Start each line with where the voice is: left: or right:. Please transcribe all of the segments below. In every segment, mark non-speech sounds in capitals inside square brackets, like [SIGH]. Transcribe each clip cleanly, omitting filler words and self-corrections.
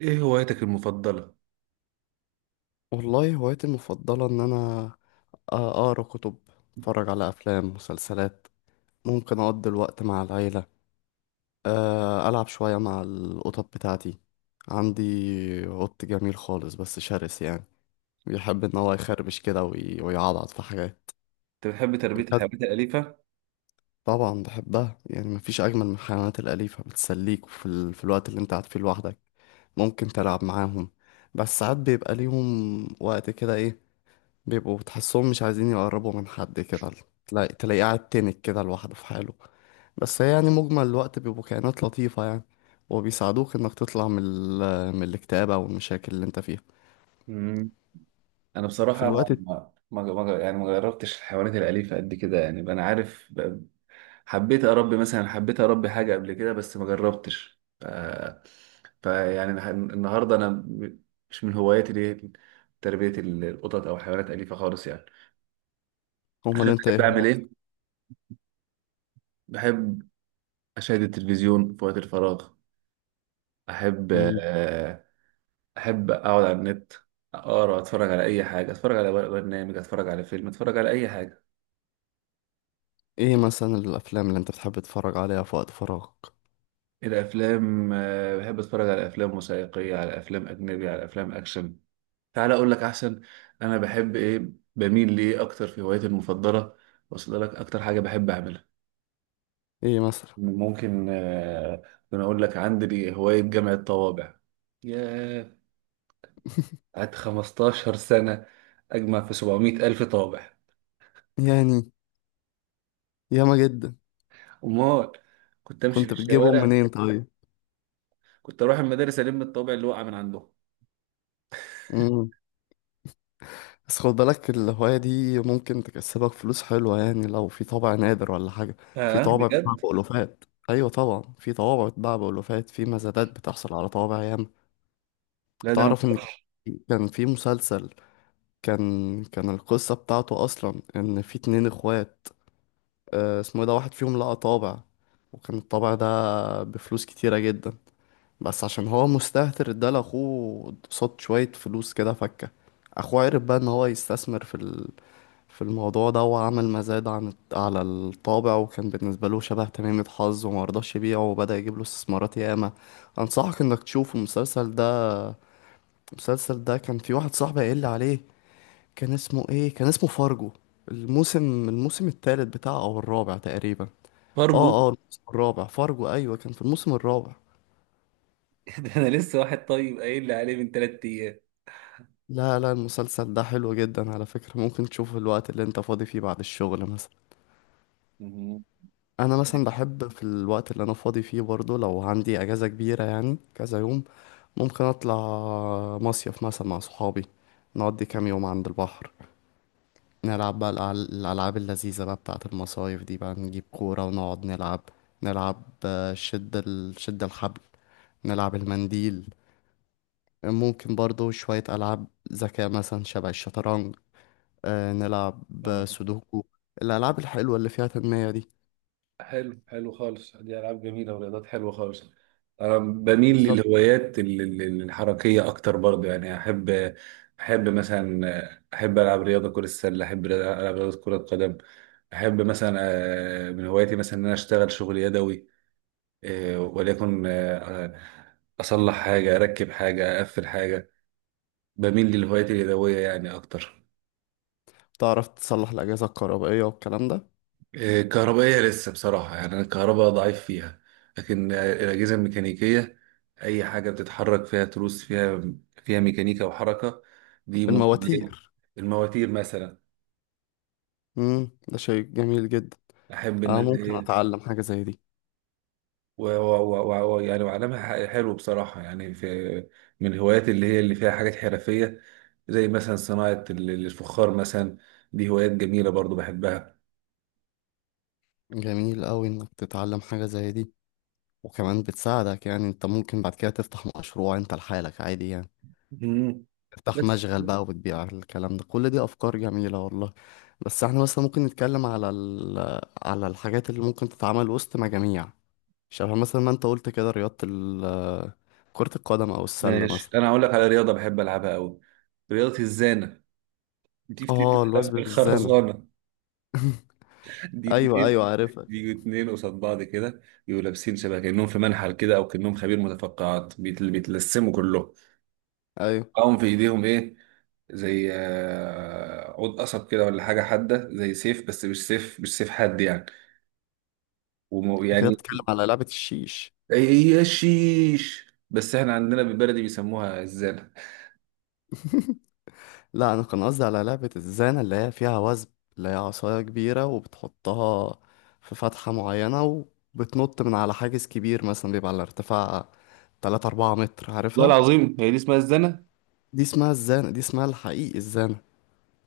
right: ايه هوايتك المفضلة؟
left: والله هوايتي المفضلة إن أنا أقرأ كتب، أتفرج على أفلام مسلسلات، ممكن أقضي الوقت مع العيلة، ألعب شوية مع القطط بتاعتي. عندي قط جميل خالص بس شرس يعني، بيحب إن هو يخربش كده ويعضعض في حاجات.
right: انت بتحب تربية
left: بس
right: الحيوانات الأليفة؟
left: طبعا بحبها، يعني مفيش أجمل من الحيوانات الأليفة، بتسليك في الوقت اللي أنت قاعد فيه لوحدك. ممكن تلعب معاهم. بس ساعات بيبقى ليهم وقت كده ايه، بيبقوا تحسهم مش عايزين يقربوا من حد كده، تلاقيه قاعد تنك كده لوحده في حاله. بس هي يعني مجمل الوقت بيبقوا كائنات لطيفة يعني، وبيساعدوك انك تطلع من الاكتئاب او المشاكل اللي انت فيها
right: مم. انا
left: في
right: بصراحة
left: الوقت.
right: يعني ما جربتش الحيوانات الأليفة قد كده، يعني انا عارف حبيت اربي مثلا، حبيت اربي حاجة قبل كده بس ما جربتش. النهاردة انا مش من هواياتي دي تربية القطط او حيوانات أليفة خالص يعني.
left: امال
right: انا
left: انت
right: بحب
left: ايه
right: اعمل
left: هو؟
right: ايه؟ بحب اشاهد التلفزيون في وقت الفراغ، احب
left: مم.
right: احب اقعد على النت، اقرا، اتفرج على اي حاجه، اتفرج على برنامج، اتفرج على فيلم، اتفرج على اي حاجه.
left: ايه مثلا الافلام اللي انت بتحب تتفرج عليها في وقت فراغك؟
right: الافلام، بحب اتفرج على افلام وثائقيه، على افلام اجنبي، على افلام اكشن. تعال اقول لك احسن، انا بحب ايه، بميل ليه اكتر في هوايتي المفضله، واصل لك اكتر حاجه بحب اعملها.
left: ايه مثلا؟
right: ممكن، انا اقول لك، عندي هوايه جمع الطوابع. ياه، قعدت 15 سنه اجمع في 700 الف طابع.
left: يعني ياما جدا.
right: امال، كنت امشي في
left: كنت بتجيبهم
right: الشوارع،
left: منين طيب؟
right: كنت اروح المدارس الم الطابع اللي وقع من عندهم.
left: بس خد بالك الهواية دي ممكن تكسبك فلوس حلوة، يعني لو في طابع نادر ولا حاجة. في
right: اه،
left: طوابع بتتباع
right: بجد.
left: بألوفات. أيوة طبعا، في طوابع بتتباع بألوفات، في مزادات بتحصل على طوابع ياما.
right: لا، ده انا
left: تعرف إن كان في مسلسل، كان القصة بتاعته أصلا إن في اتنين إخوات. اسمه إيه ده، واحد فيهم لقى طابع، وكان الطابع ده بفلوس كتيرة جدا. بس عشان هو مستهتر اداله أخوه قصاد شوية فلوس كده فكة. أخوه عرف بقى إن هو يستثمر في الموضوع ده، وعمل مزاد على الطابع، وكان بالنسبة له شبه تميمة حظ وما رضاش يبيعه، وبدأ يجيب له استثمارات ياما. أنصحك إنك تشوف المسلسل ده. المسلسل ده كان في واحد صاحبي قايل لي عليه. كان اسمه إيه، كان اسمه فارجو. الموسم التالت بتاعه أو الرابع تقريبا.
right: فرجه.
left: الموسم الرابع فارجو، أيوة كان في الموسم الرابع.
right: [LAUGHS] ده انا لسه واحد طيب قايل لي عليه من ثلاث ايام.
left: لا لا، المسلسل ده حلو جدا على فكرة، ممكن تشوفه الوقت اللي انت فاضي فيه بعد الشغل مثلا.
right: مهم.
left: انا مثلا بحب في الوقت اللي انا فاضي فيه برضو، لو عندي اجازة كبيرة يعني كذا يوم، ممكن اطلع مصيف مثلا مع صحابي، نقضي كام يوم عند البحر، نلعب بقى الالعاب اللذيذة بقى بتاعة المصايف دي، بقى نجيب كورة ونقعد نلعب شد الحبل، نلعب المنديل. ممكن برضو شوية العاب ذكاء مثلا، شبه الشطرنج، نلعب
right: آه،
left: سودوكو. الالعاب الحلوة اللي فيها تنمية دي.
right: حلو، حلو خالص، دي العاب جميله ورياضات حلوه خالص. انا بميل
left: بالظبط.
right: للهوايات الحركيه اكتر برضو، يعني احب مثلا، احب العب رياضه كره السله، احب العب رياضه كره القدم. احب مثلا، من هواياتي مثلا ان انا اشتغل شغل يدوي. وليكن، أصلح حاجة، أركب حاجة، أقفل حاجة. بميل للهوايات اليدوية يعني أكتر.
left: تعرف تصلح الأجهزة الكهربائية والكلام ده؟
right: كهربائية لسه بصراحة، يعني أنا الكهرباء ضعيف فيها. لكن الأجهزة الميكانيكية، أي حاجة بتتحرك، فيها تروس، فيها فيها ميكانيكا وحركة، دي ممكن إيه؟
left: المواتير.
right: المواتير مثلا.
left: امم، ده شيء جميل جدا،
right: أحب إن
left: انا
right: أنا
left: ممكن
right: إيه،
left: اتعلم حاجة زي دي.
right: و و و و يعني وعلمها. حلو بصراحة، يعني في من الهوايات اللي هي اللي فيها حاجات حرفية، زي مثلا صناعة الفخار مثلا، دي هوايات جميلة برضو بحبها.
left: جميل قوي انك تتعلم حاجة زي دي، وكمان بتساعدك يعني انت ممكن بعد كده تفتح مشروع انت لحالك عادي يعني،
right: مم.
left: تفتح
right: بس
left: مشغل بقى وتبيع الكلام ده، كل دي افكار جميلة والله. بس احنا مثلا ممكن نتكلم على الحاجات اللي ممكن تتعمل وسط مجاميع، شبه مثلا ما انت قلت كده كرة القدم او السلة
right: ماشي،
left: مثلا.
right: أنا هقول لك على رياضة بحب ألعبها أوي، رياضة الزانة، دي
left: اه،
right: بتتلعب
left: الوثب بالزانة.
right: بالخرزانة. [LAUGHS] دي
left: ايوه
right: اتنين،
left: ايوه عارفها.
right: بيجوا اتنين قصاد بعض كده، يبقوا لابسين شبه كأنهم في منحل كده، أو كأنهم خبير متفقعات، بيتلسموا كلهم،
left: ايوه.
right: معاهم في ايديهم ايه، زي عود قصب كده، ولا حاجه حاده زي سيف، بس مش سيف، مش سيف حاد يعني.
left: انت كده
right: يعني
left: بتتكلم على لعبة الشيش.
right: اي. يا شيش، بس احنا عندنا بالبلدي بيسموها الزانه.
left: لا، انا كان قصدي على لعبة الزانة اللي هي فيها وثب، اللي هي عصاية كبيرة وبتحطها في فتحة معينة، وبتنط من على حاجز كبير مثلا بيبقى على ارتفاع 3 4 متر، عارفها.
right: والله العظيم هي دي اسمها الزنا.
left: دي اسمها الزانة، دي اسمها الحقيقي الزانة،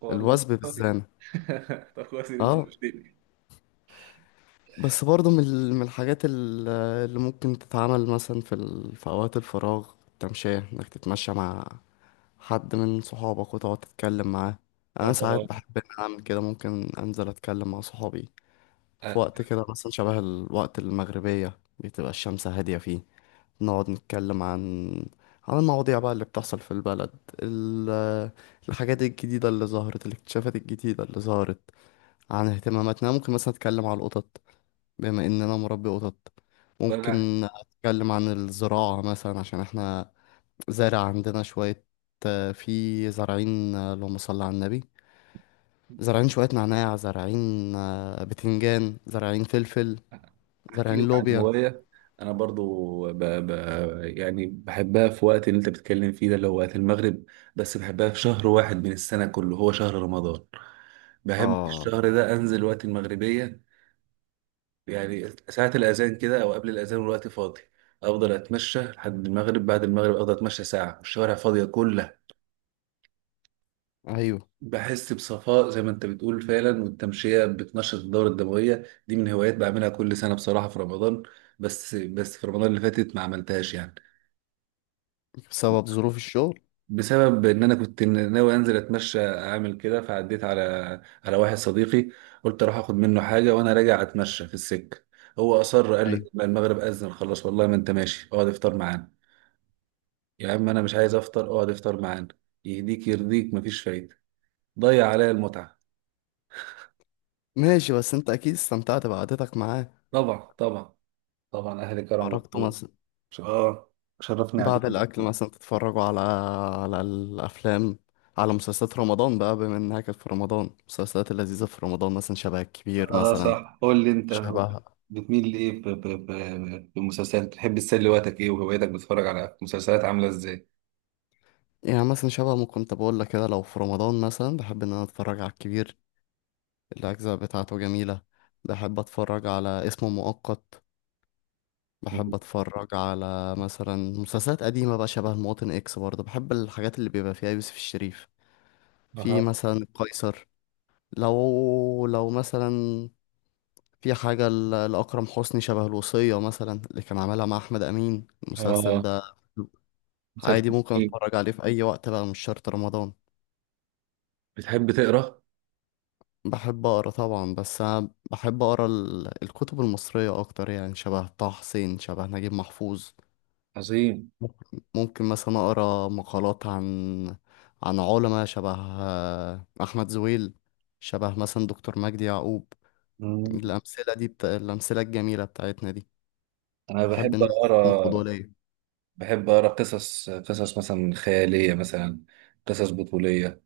right: والله
left: الوثب
right: [LAUGHS]
left: بالزانة.
right: طب كويس ان انت
left: اه.
right: شفتني.
left: بس برضه من الحاجات اللي ممكن تتعمل مثلا في اوقات الفراغ، التمشية انك تتمشى مع حد من صحابك وتقعد تتكلم معاه. انا ساعات
right: اه.
left: بحب ان أنا اعمل كده، ممكن انزل اتكلم مع صحابي في
right: آه،
left: وقت كده مثلا شبه الوقت المغربية بتبقى الشمس هادية فيه، نقعد نتكلم عن المواضيع بقى اللي بتحصل في البلد، ال... الحاجات الجديدة اللي ظهرت، الاكتشافات الجديدة اللي ظهرت، عن اهتماماتنا. ممكن مثلا أتكلم عن القطط بما إن أنا مربي قطط.
right: وانا
left: ممكن أتكلم عن الزراعة مثلا، عشان احنا زارع عندنا شوية، في زارعين، اللهم صل على النبي، زارعين شوية نعناع، زارعين بتنجان، زارعين فلفل،
right: احكي لك
left: زرعين
right: عن
left: لوبيا.
right: هوايه، انا برضو يعني بحبها في وقت اللي انت بتتكلم فيه ده، اللي هو وقت المغرب. بس بحبها في شهر واحد من السنه كله، هو شهر رمضان. بحب في
left: اه.
right: الشهر ده انزل وقت المغربيه، يعني ساعه الاذان كده، او قبل الاذان والوقت فاضي، افضل اتمشى لحد المغرب. بعد المغرب افضل اتمشى ساعه والشوارع فاضيه كلها،
left: ايوه،
right: بحس بصفاء زي ما انت بتقول فعلا، والتمشيه بتنشط الدوره الدمويه. دي من هوايات بعملها كل سنه بصراحه في رمضان. بس في رمضان اللي فاتت ما عملتهاش يعني،
left: بسبب ظروف الشغل.
right: بسبب ان انا كنت ناوي انزل اتمشى اعمل كده، فعديت على واحد صديقي، قلت اروح اخد منه حاجه وانا راجع اتمشى في السكه. هو اصر، قال لي:
left: ايوه
right: "لا، المغرب اذن خلاص، والله ما انت ماشي، اقعد افطر معانا". يا عم انا مش عايز افطر. اقعد افطر معانا، يهديك يرضيك، مفيش فايده. ضيع عليا المتعه.
left: ماشي، بس انت اكيد استمتعت بقعدتك معاه.
right: طبعا، طبعا، طبعا، اهلي كرم
left: خرجتوا
right: مطلوب.
left: مثلا
right: اه شرفني قعدتك.
left: بعد الاكل مثلا تتفرجوا على الافلام على مسلسلات رمضان بقى بما انها كانت في رمضان، المسلسلات اللذيذه في رمضان مثلا شبه الكبير
right: اه،
left: مثلا.
right: صح، قول لي انت
left: شبه
right: بتميل لايه في المسلسلات، بتحب تسلي وقتك ايه، وهوايتك بتتفرج على مسلسلات عامله ازاي؟
left: يعني مثلا شبه ما كنت بقول لك كده، لو في رمضان مثلا بحب ان انا اتفرج على الكبير، الاجزاء بتاعته جميله. بحب اتفرج على اسمه مؤقت. بحب اتفرج على مثلا مسلسلات قديمة بقى، شبه المواطن اكس، برضه بحب الحاجات اللي بيبقى فيها يوسف الشريف، في
right: أها.
left: مثلا القيصر. لو مثلا في حاجة لأكرم حسني، شبه الوصية مثلا اللي كان عاملها مع أحمد أمين، المسلسل
right: آه،
left: ده
right: مسلسل
left: عادي ممكن
right: إيه؟
left: اتفرج عليه في أي وقت بقى مش شرط رمضان.
right: بتحب تقرأ؟
left: بحب أقرأ طبعا، بس أنا بحب أقرأ الكتب المصرية أكتر يعني، شبه طه حسين، شبه نجيب محفوظ.
right: عظيم.
left: ممكن مثلا اقرا مقالات عن علماء شبه احمد زويل، شبه مثلا دكتور مجدي يعقوب.
right: مم.
left: الامثله الجميله بتاعتنا دي،
right: أنا
left: بحب ان
right: بحب
left: أنا اخدهم قدوه
right: أقرأ.
left: ليا.
right: بحب أقرأ قصص، قصص مثلا خيالية، مثلا قصص بطولية.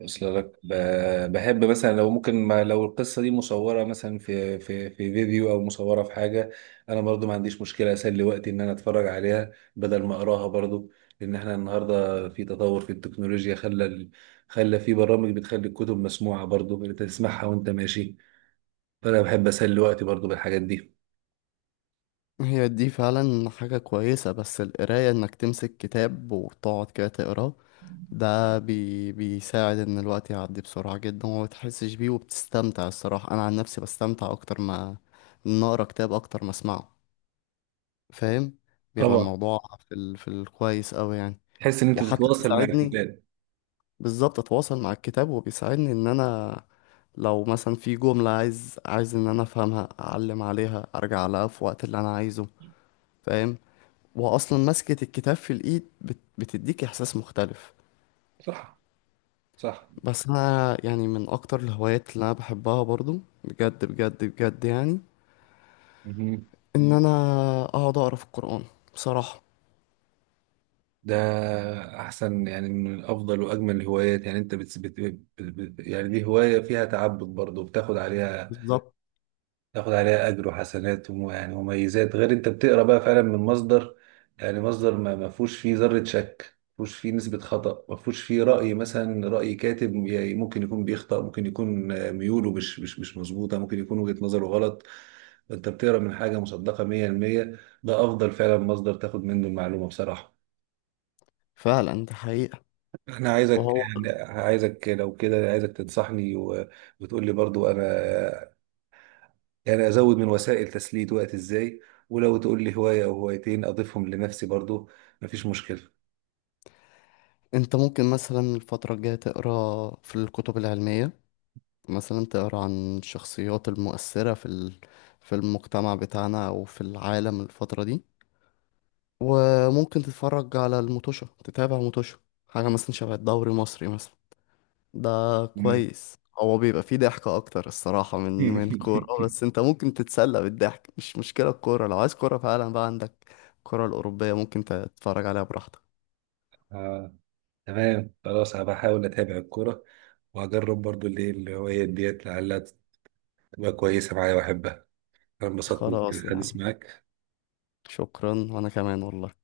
right: وصل لك، بحب مثلا لو ممكن، ما لو القصة دي مصورة مثلا في فيديو، أو مصورة في حاجة، أنا برضو ما عنديش مشكلة أسلي وقتي إن أنا أتفرج عليها بدل ما أقراها برضو. لأن إحنا النهاردة في تطور في التكنولوجيا، خلى خلى في برامج بتخلي الكتب مسموعة برضو، أنت تسمعها وأنت ماشي. انا بحب اسلي وقتي برضو بالحاجات دي.
left: هي دي فعلا حاجه كويسه، بس القرايه انك تمسك كتاب وتقعد كده تقراه ده بيساعد ان الوقت يعدي بسرعه جدا وما بتحسش بيه، وبتستمتع الصراحه. انا عن نفسي بستمتع اكتر ما، ان اقرا كتاب اكتر ما اسمعه. فاهم. بيبقى
right: طبعا.
left: الموضوع في الكويس أوي يعني.
right: تحس ان انت
left: وحتى
right: تتواصل مع
left: بيساعدني.
right: الكتاب.
left: بالظبط أتواصل مع الكتاب، وبيساعدني إن أنا لو مثلا في جملة عايز إن أنا أفهمها أعلم عليها، أرجع لها في وقت اللي أنا عايزه. فاهم. وأصلا مسكة الكتاب في الإيد بتديك إحساس مختلف.
right: صح. صح.
left: بس أنا يعني من أكتر الهوايات اللي أنا بحبها برضو، بجد بجد بجد يعني،
right: مهم.
left: إن أنا أقعد أقرأ في القرآن بصراحة.
right: ده احسن يعني، من افضل واجمل الهوايات، يعني انت يعني دي هوايه فيها تعبد برضو، بتاخد عليها،
left: بالظبط.
right: تاخد عليها اجر وحسنات يعني مميزات، غير انت بتقرا بقى فعلا من مصدر، يعني مصدر ما فيهوش فيه ذره شك، ما فيهوش فيه نسبه خطا، ما فيهوش فيه راي مثلا راي كاتب، يعني ممكن يكون بيخطأ، ممكن يكون ميوله مش مظبوطه، ممكن يكون وجهه نظره غلط. انت بتقرا من حاجه مصدقه 100%، ده افضل فعلا مصدر تاخد منه المعلومه بصراحه.
left: فعلا دي حقيقة.
right: انا عايزك،
left: وهو.
right: عايزك لو كده عايزك تنصحني وتقول لي برضو انا يعني ازود من وسائل تسليه وقت ازاي، ولو تقول لي هوايه او هوايتين اضيفهم لنفسي برضو مفيش مشكله.
left: انت ممكن مثلا الفترة الجاية تقرا في الكتب العلمية، مثلا تقرا عن الشخصيات المؤثرة في المجتمع بتاعنا او في العالم الفترة دي. وممكن تتفرج على الموتوشة، تتابع موتوشة حاجة مثلا شبه الدوري المصري مثلا. ده
right: مم.
left: كويس، هو بيبقى فيه ضحكة أكتر الصراحة من كورة،
right: [LAUGHS]
left: بس أنت ممكن تتسلى بالضحك مش مشكلة. الكورة لو عايز كورة فعلا بقى عندك الكرة الأوروبية، ممكن تتفرج عليها براحتك.
right: آه، تمام، خلاص، انا بحاول اتابع الكوره، وهجرب برضو اللي هي الهوايات ديت، لعلها تبقى كويسه معايا واحبها. انا انبسطت
left: خلاص
right: بالحديث
left: يعني.
right: معاك.
left: شكرا وأنا كمان والله.